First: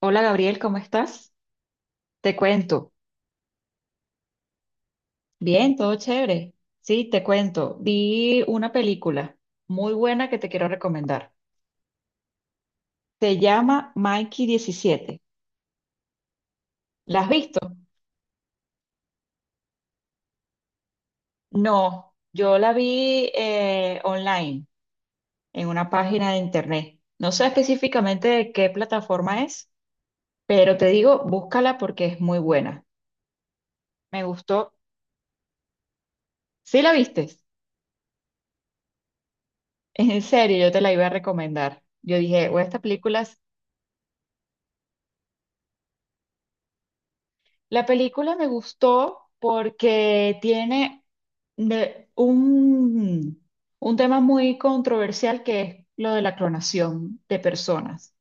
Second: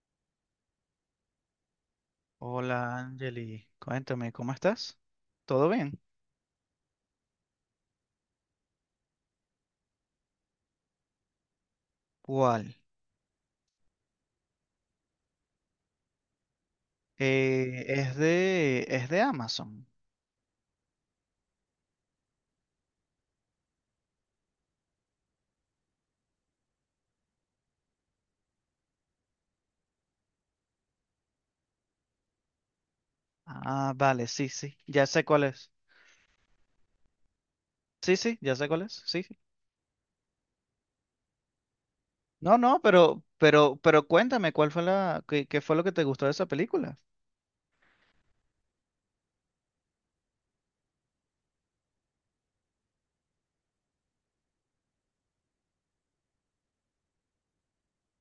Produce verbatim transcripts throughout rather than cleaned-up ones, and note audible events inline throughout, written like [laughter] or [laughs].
Hola, Gabriel, ¿cómo estás? Te cuento. Hola, Angeli. Cuéntame, ¿cómo estás? ¿Todo Bien, todo bien? chévere. Sí, te cuento. Vi una película muy buena que te quiero recomendar. ¿Cuál? Se llama Mikey diecisiete. ¿La has visto? Eh, es de, es de Amazon. No, yo la vi eh, online, en una página de internet. No sé específicamente de qué plataforma es, pero te digo, búscala porque es muy buena. Ah, Me vale, sí, gustó. sí. Ya sé cuál es. ¿Sí la viste? [laughs] Sí, sí, ya sé cuál es. Sí, sí. En serio, yo te la iba a recomendar. Yo dije, No, o esta no, pero, película. pero, pero cuéntame, ¿cuál fue la, qué, qué fue lo que te gustó de esa película? La película me gustó porque tiene de- un, un tema muy controversial que es lo de la clonación de personas.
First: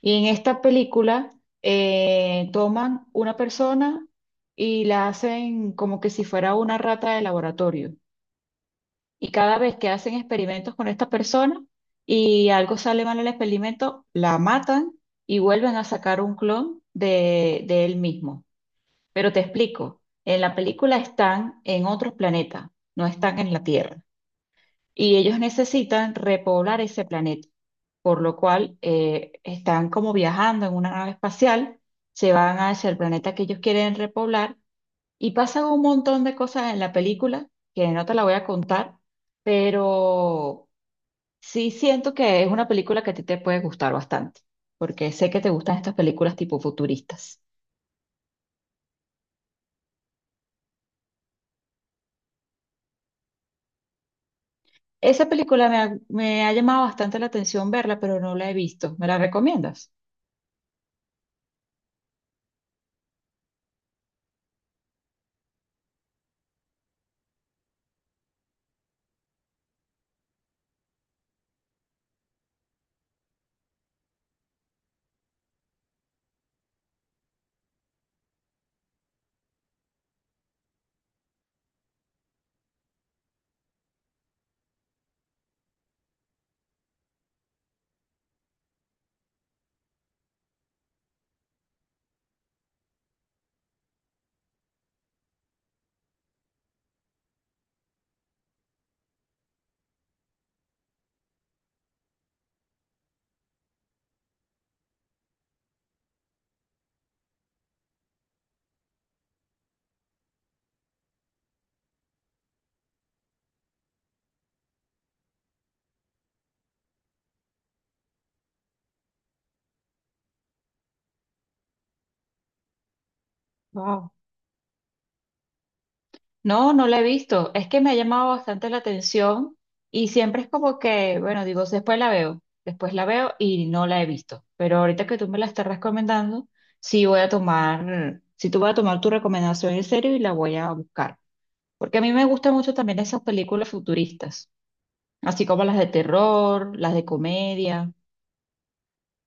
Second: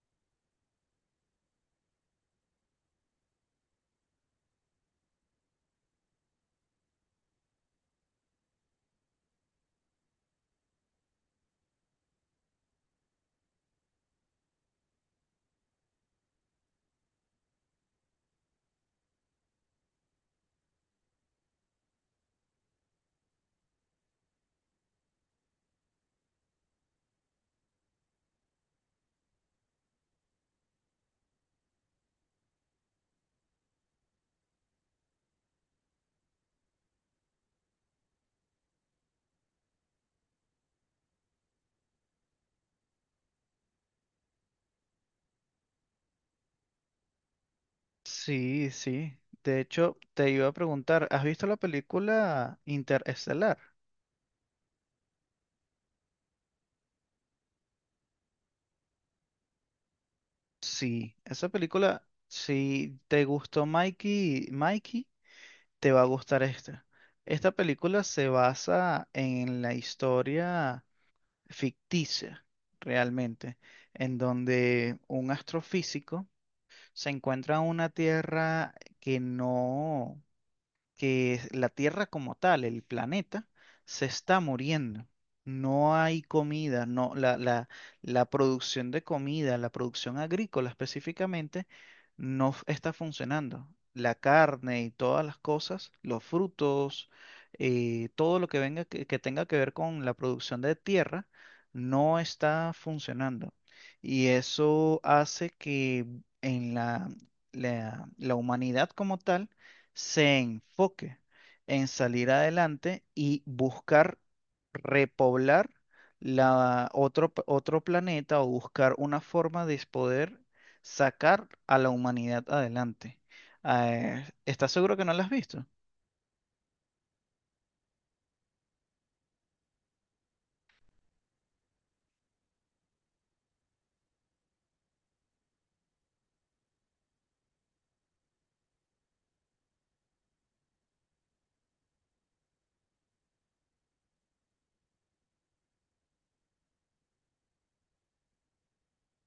Y en esta película eh, toman una persona y la hacen como que si fuera una rata de laboratorio. Y cada vez que hacen experimentos con esta persona y algo sale mal en el experimento, la matan y vuelven a sacar un clon de de él mismo. Pero te explico, en la película están en otros planetas, no están en la Tierra. Y ellos necesitan repoblar ese planeta, por lo cual eh, están como viajando en una nave espacial, se van hacia el planeta que ellos quieren repoblar y pasan un montón de cosas en la película que no te la voy a contar, pero sí siento que es una película que a ti te puede gustar bastante, porque sé que te gustan estas películas tipo futuristas. Sí, sí. De hecho, te iba a preguntar, ¿has visto la película Interestelar? Esa película me ha, me ha llamado bastante la atención verla, pero no la he visto. ¿Me la recomiendas? Sí, esa película, si te gustó Mikey, Mikey. Te va a gustar esta. Esta película se basa en la historia ficticia, realmente, en donde un astrofísico se encuentra en una tierra que no, que es la Tierra como tal, el planeta, se está muriendo. No hay comida, no, la, la, la producción de comida, la producción agrícola específicamente, no f- está funcionando. La carne y todas las cosas, los frutos, eh, todo lo que venga que, que tenga que ver con la producción de tierra, no está funcionando. Y eso hace que en la, la la humanidad como tal se enfoque en salir adelante y buscar repoblar la otro, p- otro planeta o buscar una forma de poder sacar a la humanidad adelante. Wow. Eh, ¿estás seguro que no la has visto? No, no la he visto. Es que me ha llamado bastante la atención y siempre es como que, bueno, digo, después la veo, después la veo y no la he visto. Pero ahorita que tú me la estás recomendando, sí voy a tomar, sí tú voy a tomar tu recomendación en serio y la voy a buscar. Porque a mí me gustan mucho también esas películas futuristas, así como las de terror, las de comedia.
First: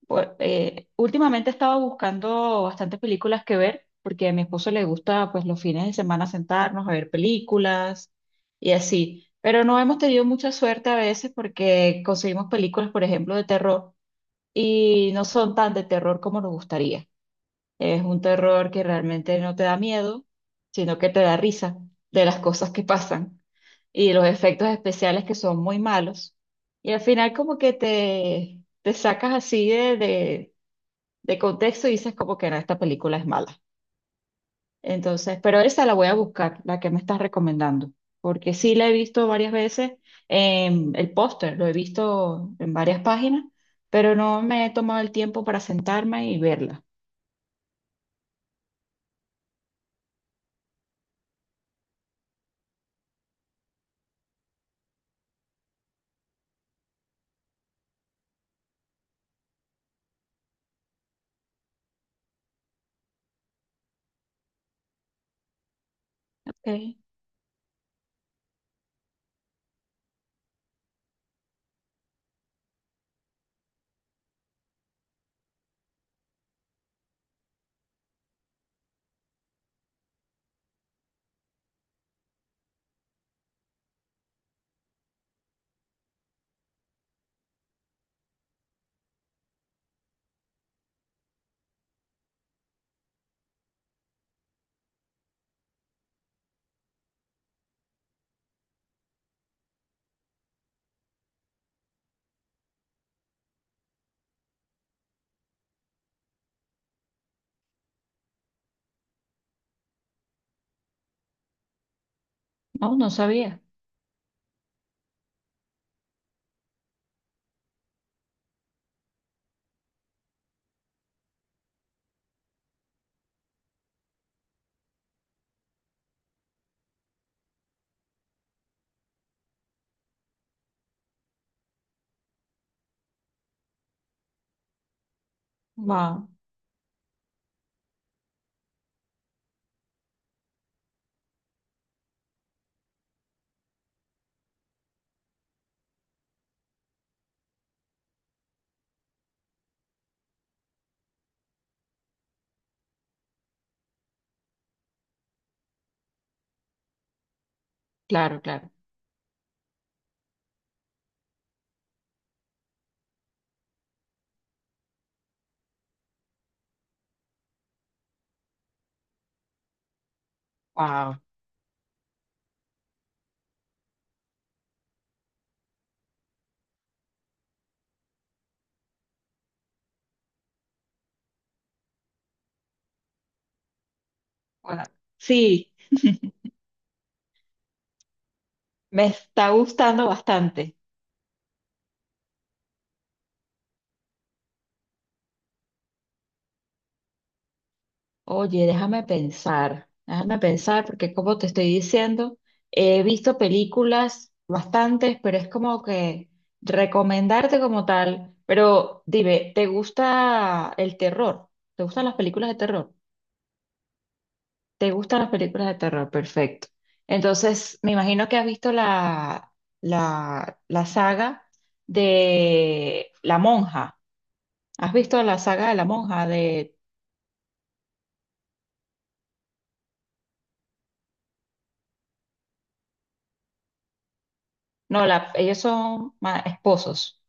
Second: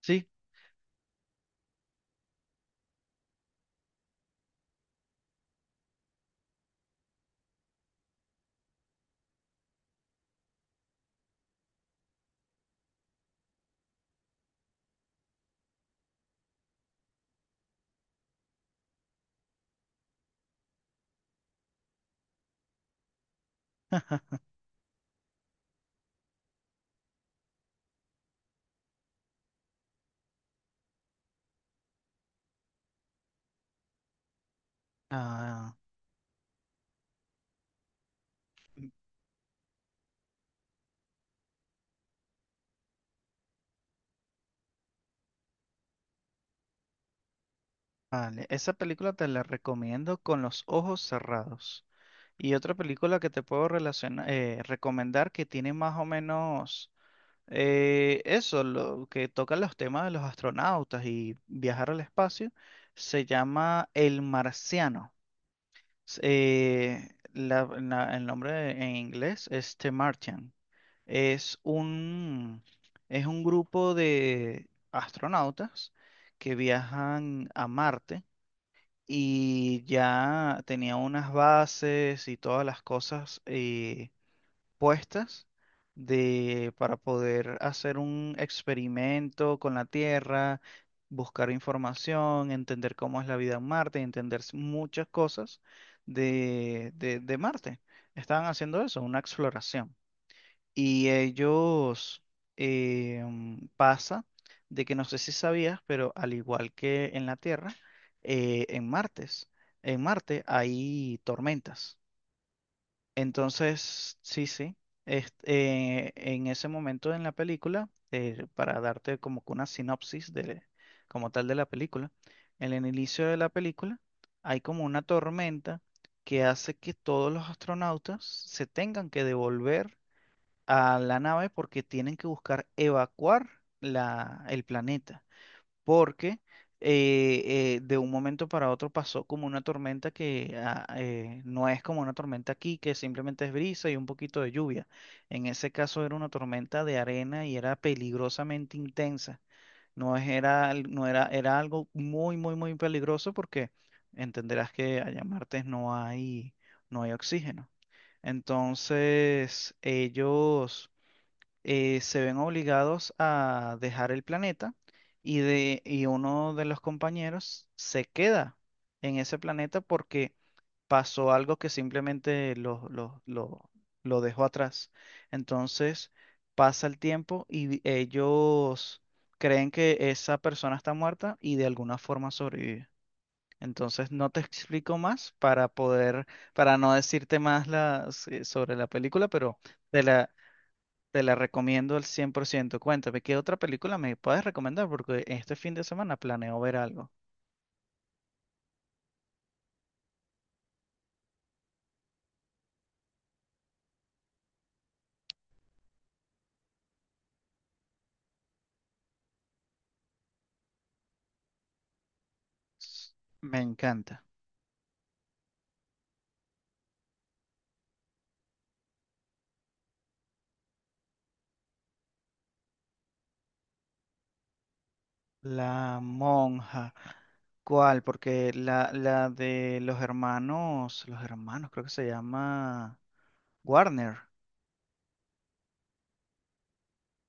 Sí. Por- eh, últimamente estaba buscando bastantes películas que ver, porque a mi esposo le gusta, pues, los fines de semana sentarnos a ver películas y así. Pero no hemos tenido mucha suerte a veces porque conseguimos películas, por ejemplo, de terror y no son tan de terror como nos gustaría. Es un terror que realmente no te da miedo, sino que te da risa de las cosas que pasan y los [laughs] efectos especiales que son muy malos. Y al final como que te, te sacas así de, de- de contexto y dices como que no, esta película es mala. Entonces, pero Ah, esa la voy a buscar, la que me estás recomendando, porque sí la he visto varias veces, en el póster lo he visto en varias páginas, pero no me he tomado el tiempo para sentarme y verla. vale. Esa película te la recomiendo con los ojos cerrados. Y otra película que te puedo relaciona- eh, recomendar que tiene más o menos Eh, eso, lo que toca los temas de los astronautas y viajar al espacio, se llama El Marciano. S- Okay. Eh, la- la- el nombre en inglés es The Martian. Es un, es un grupo de astronautas que viajan a Marte y ya tenía unas bases y todas las cosas eh, puestas de, para poder hacer un experimento con la Tierra, buscar información, entender cómo es la vida en Marte, entender s- muchas cosas de, de, de Marte. Estaban haciendo eso, una exploración. Y ellos eh, mm, pasa de que no sé si sabías, pero al igual que en la Tierra, eh, en Martes, en Marte hay tormentas. No, no sabía. Entonces, sí, sí. Este, eh, en ese momento en la película, eh, para darte como que una sinopsis de, como tal de la película, en el inicio de la película hay como una tormenta que hace que todos los astronautas se tengan que devolver a la nave porque tienen que buscar evacuar la, el planeta Wow, porque eh, eh, de un momento para otro pasó como una tormenta que ah, eh, no es como una tormenta aquí, que simplemente es brisa y un poquito de lluvia. En ese caso era una tormenta de arena y era peligrosamente intensa. No es- era, al- no era, era algo muy, muy, muy peligroso porque entenderás que allá en Martes no hay, no hay oxígeno. claro, claro. Entonces, ellos eh, se ven obligados a dejar el planeta y, de, y uno de los compañeros se queda en ese planeta porque Wow. pasó algo que simplemente lo, lo, lo- lo dejó atrás. Entonces pasa el tiempo y vi- ellos creen que esa persona está muerta y de alguna forma sobrevive. Entonces no te explico más para Sí, poder, para no decirte más las- eh, sobre la me película, está pero te gustando la, bastante. te la recomiendo al cien por ciento. Cuéntame, ¿qué otra película me puedes recomendar? Porque este fin de semana planeo ver algo. Oye, déjame pensar, déjame pensar, porque como te estoy diciendo, he visto películas bastantes, pero es como que recomendarte como tal. Pero dime, ¿te gusta el terror? ¿Te gustan las películas de terror? S- Me encanta. ¿Te gustan las películas de terror? Perfecto. Entonces, me imagino que has visto la, la, la saga de La Monja. ¿Has visto la saga de La La Monja? De, monja. ¿Cuál? Porque la, la de los hermanos, los hermanos, creo que se llama Warner. no, la, ellos son ma- esposos.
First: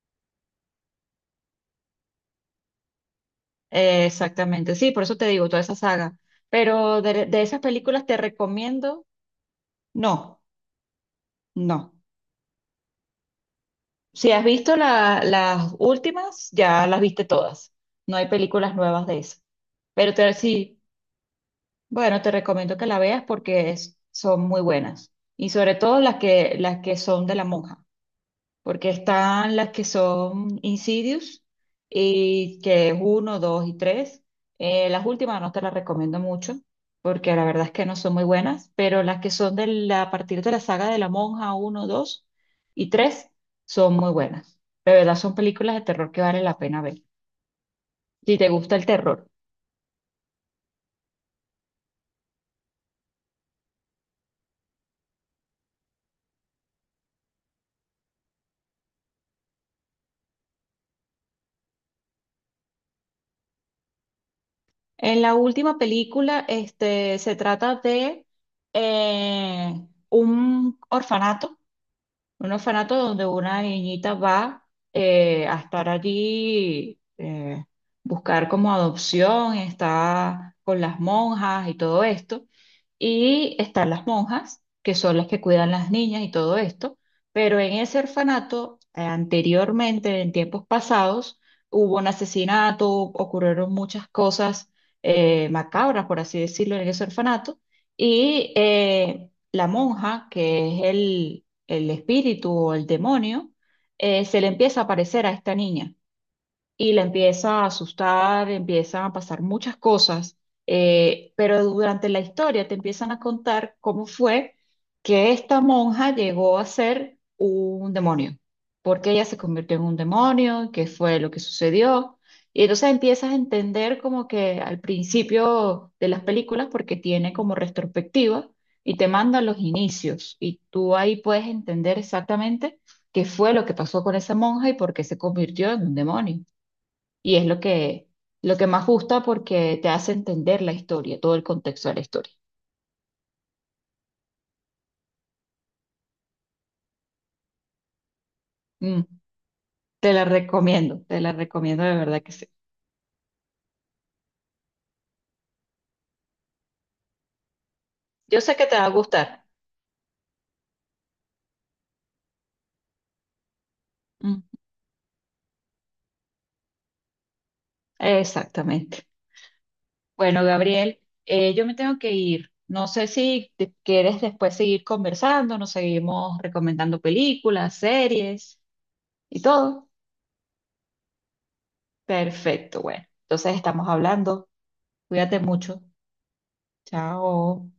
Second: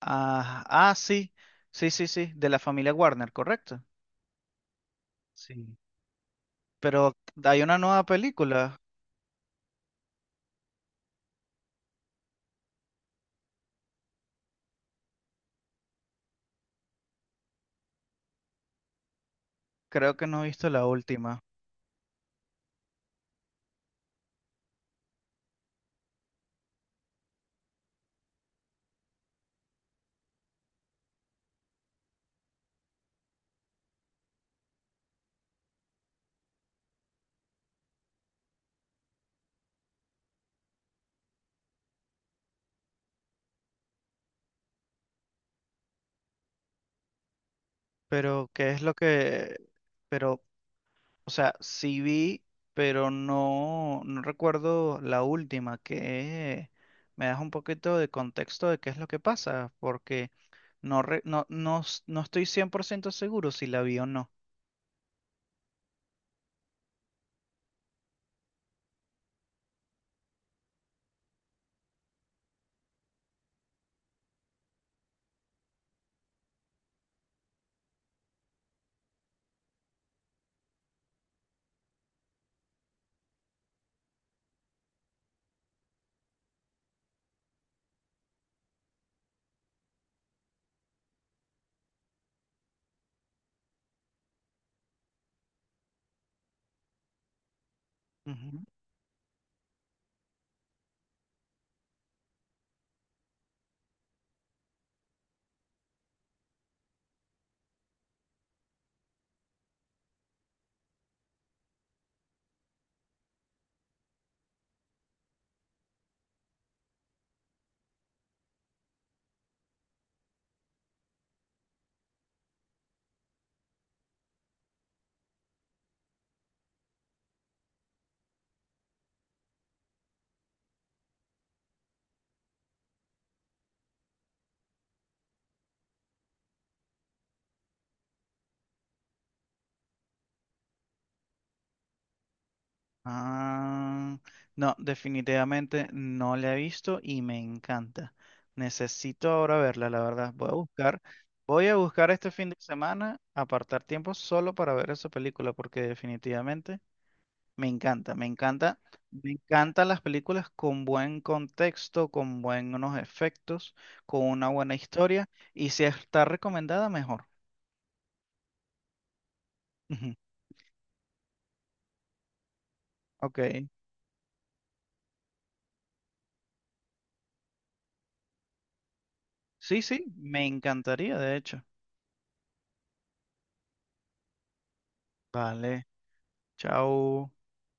Ah, ah, sí, sí, sí, sí, de la familia Warner, correcto. Eh, exactamente, sí, por eso te digo, toda esa Sí. saga. Pero Pero de, de esas hay una nueva películas te película, recomiendo, no, no. Si has visto la- las últimas, ya las viste todas. No hay películas nuevas de eso. Pero creo que te, no he visto sí, la última. bueno, te recomiendo que la veas porque es- son muy buenas. Y sobre todo las que, las que son de la monja. Porque están las que son Insidious, y que es uno, dos y tres. Eh, las últimas no te las recomiendo mucho, porque la verdad es que no son muy buenas, pero las que son de la- a partir de la saga de la monja uno, dos y tres son muy buenas. De verdad son películas de terror que vale la pena ver, si te Pero, ¿qué gusta es el lo terror. que... Pero o sea, sí vi, pero no, no recuerdo la última, que me das un poquito de contexto de qué es lo que pasa, porque no, re- no, no, s- no estoy cien por ciento seguro si la vi o no. En la última película, este, se trata de eh, un orfanato. Un orfanato donde una niñita va eh, a estar allí, eh, buscar como adopción, está con las monjas y todo esto. Y están las monjas, que son las que cuidan las niñas y todo esto. Pero en ese orfanato, eh, anteriormente, en tiempos pasados, hubo un asesinato, ocurrieron muchas cosas eh, macabras, por así decirlo, en ese orfanato. Y Ujú. eh, la monja, que es el el espíritu o el demonio, eh, se le empieza a aparecer a esta niña y la empieza a asustar, empiezan a pasar muchas cosas, eh, pero durante la historia te empiezan a contar cómo fue que esta monja llegó a ser un demonio, porque ella se convirtió en un demonio, qué fue lo que sucedió. Y entonces empiezas a entender como que al principio de las películas, porque tiene como retrospectiva y te manda los inicios y tú ahí puedes entender exactamente qué fue lo que pasó con esa monja y por qué se convirtió en un demonio. Y es lo que, lo que más gusta porque te hace entender la historia, todo el contexto de la historia. Ah, no, definitivamente no la he visto y me encanta. Mm, Necesito ahora verla, la te la verdad. Voy a recomiendo, buscar, te la voy a recomiendo de buscar verdad este que sí. fin de semana, apartar tiempo solo para ver esa película, porque definitivamente... Me encanta, me Yo sé que te encanta, va a gustar. me encantan las películas con buen contexto, con buenos efectos, con Mm, una buena historia y si está recomendada, mejor. exactamente. [laughs] Ujú, Bueno, Gabriel, eh, yo me tengo que ir. No sé si Ok. te quieres después seguir conversando, nos seguimos recomendando películas, series y Sí, todo. sí, me encantaría, de hecho. Perfecto, bueno. Entonces estamos hablando. Cuídate mucho. Vale, chao. Chao.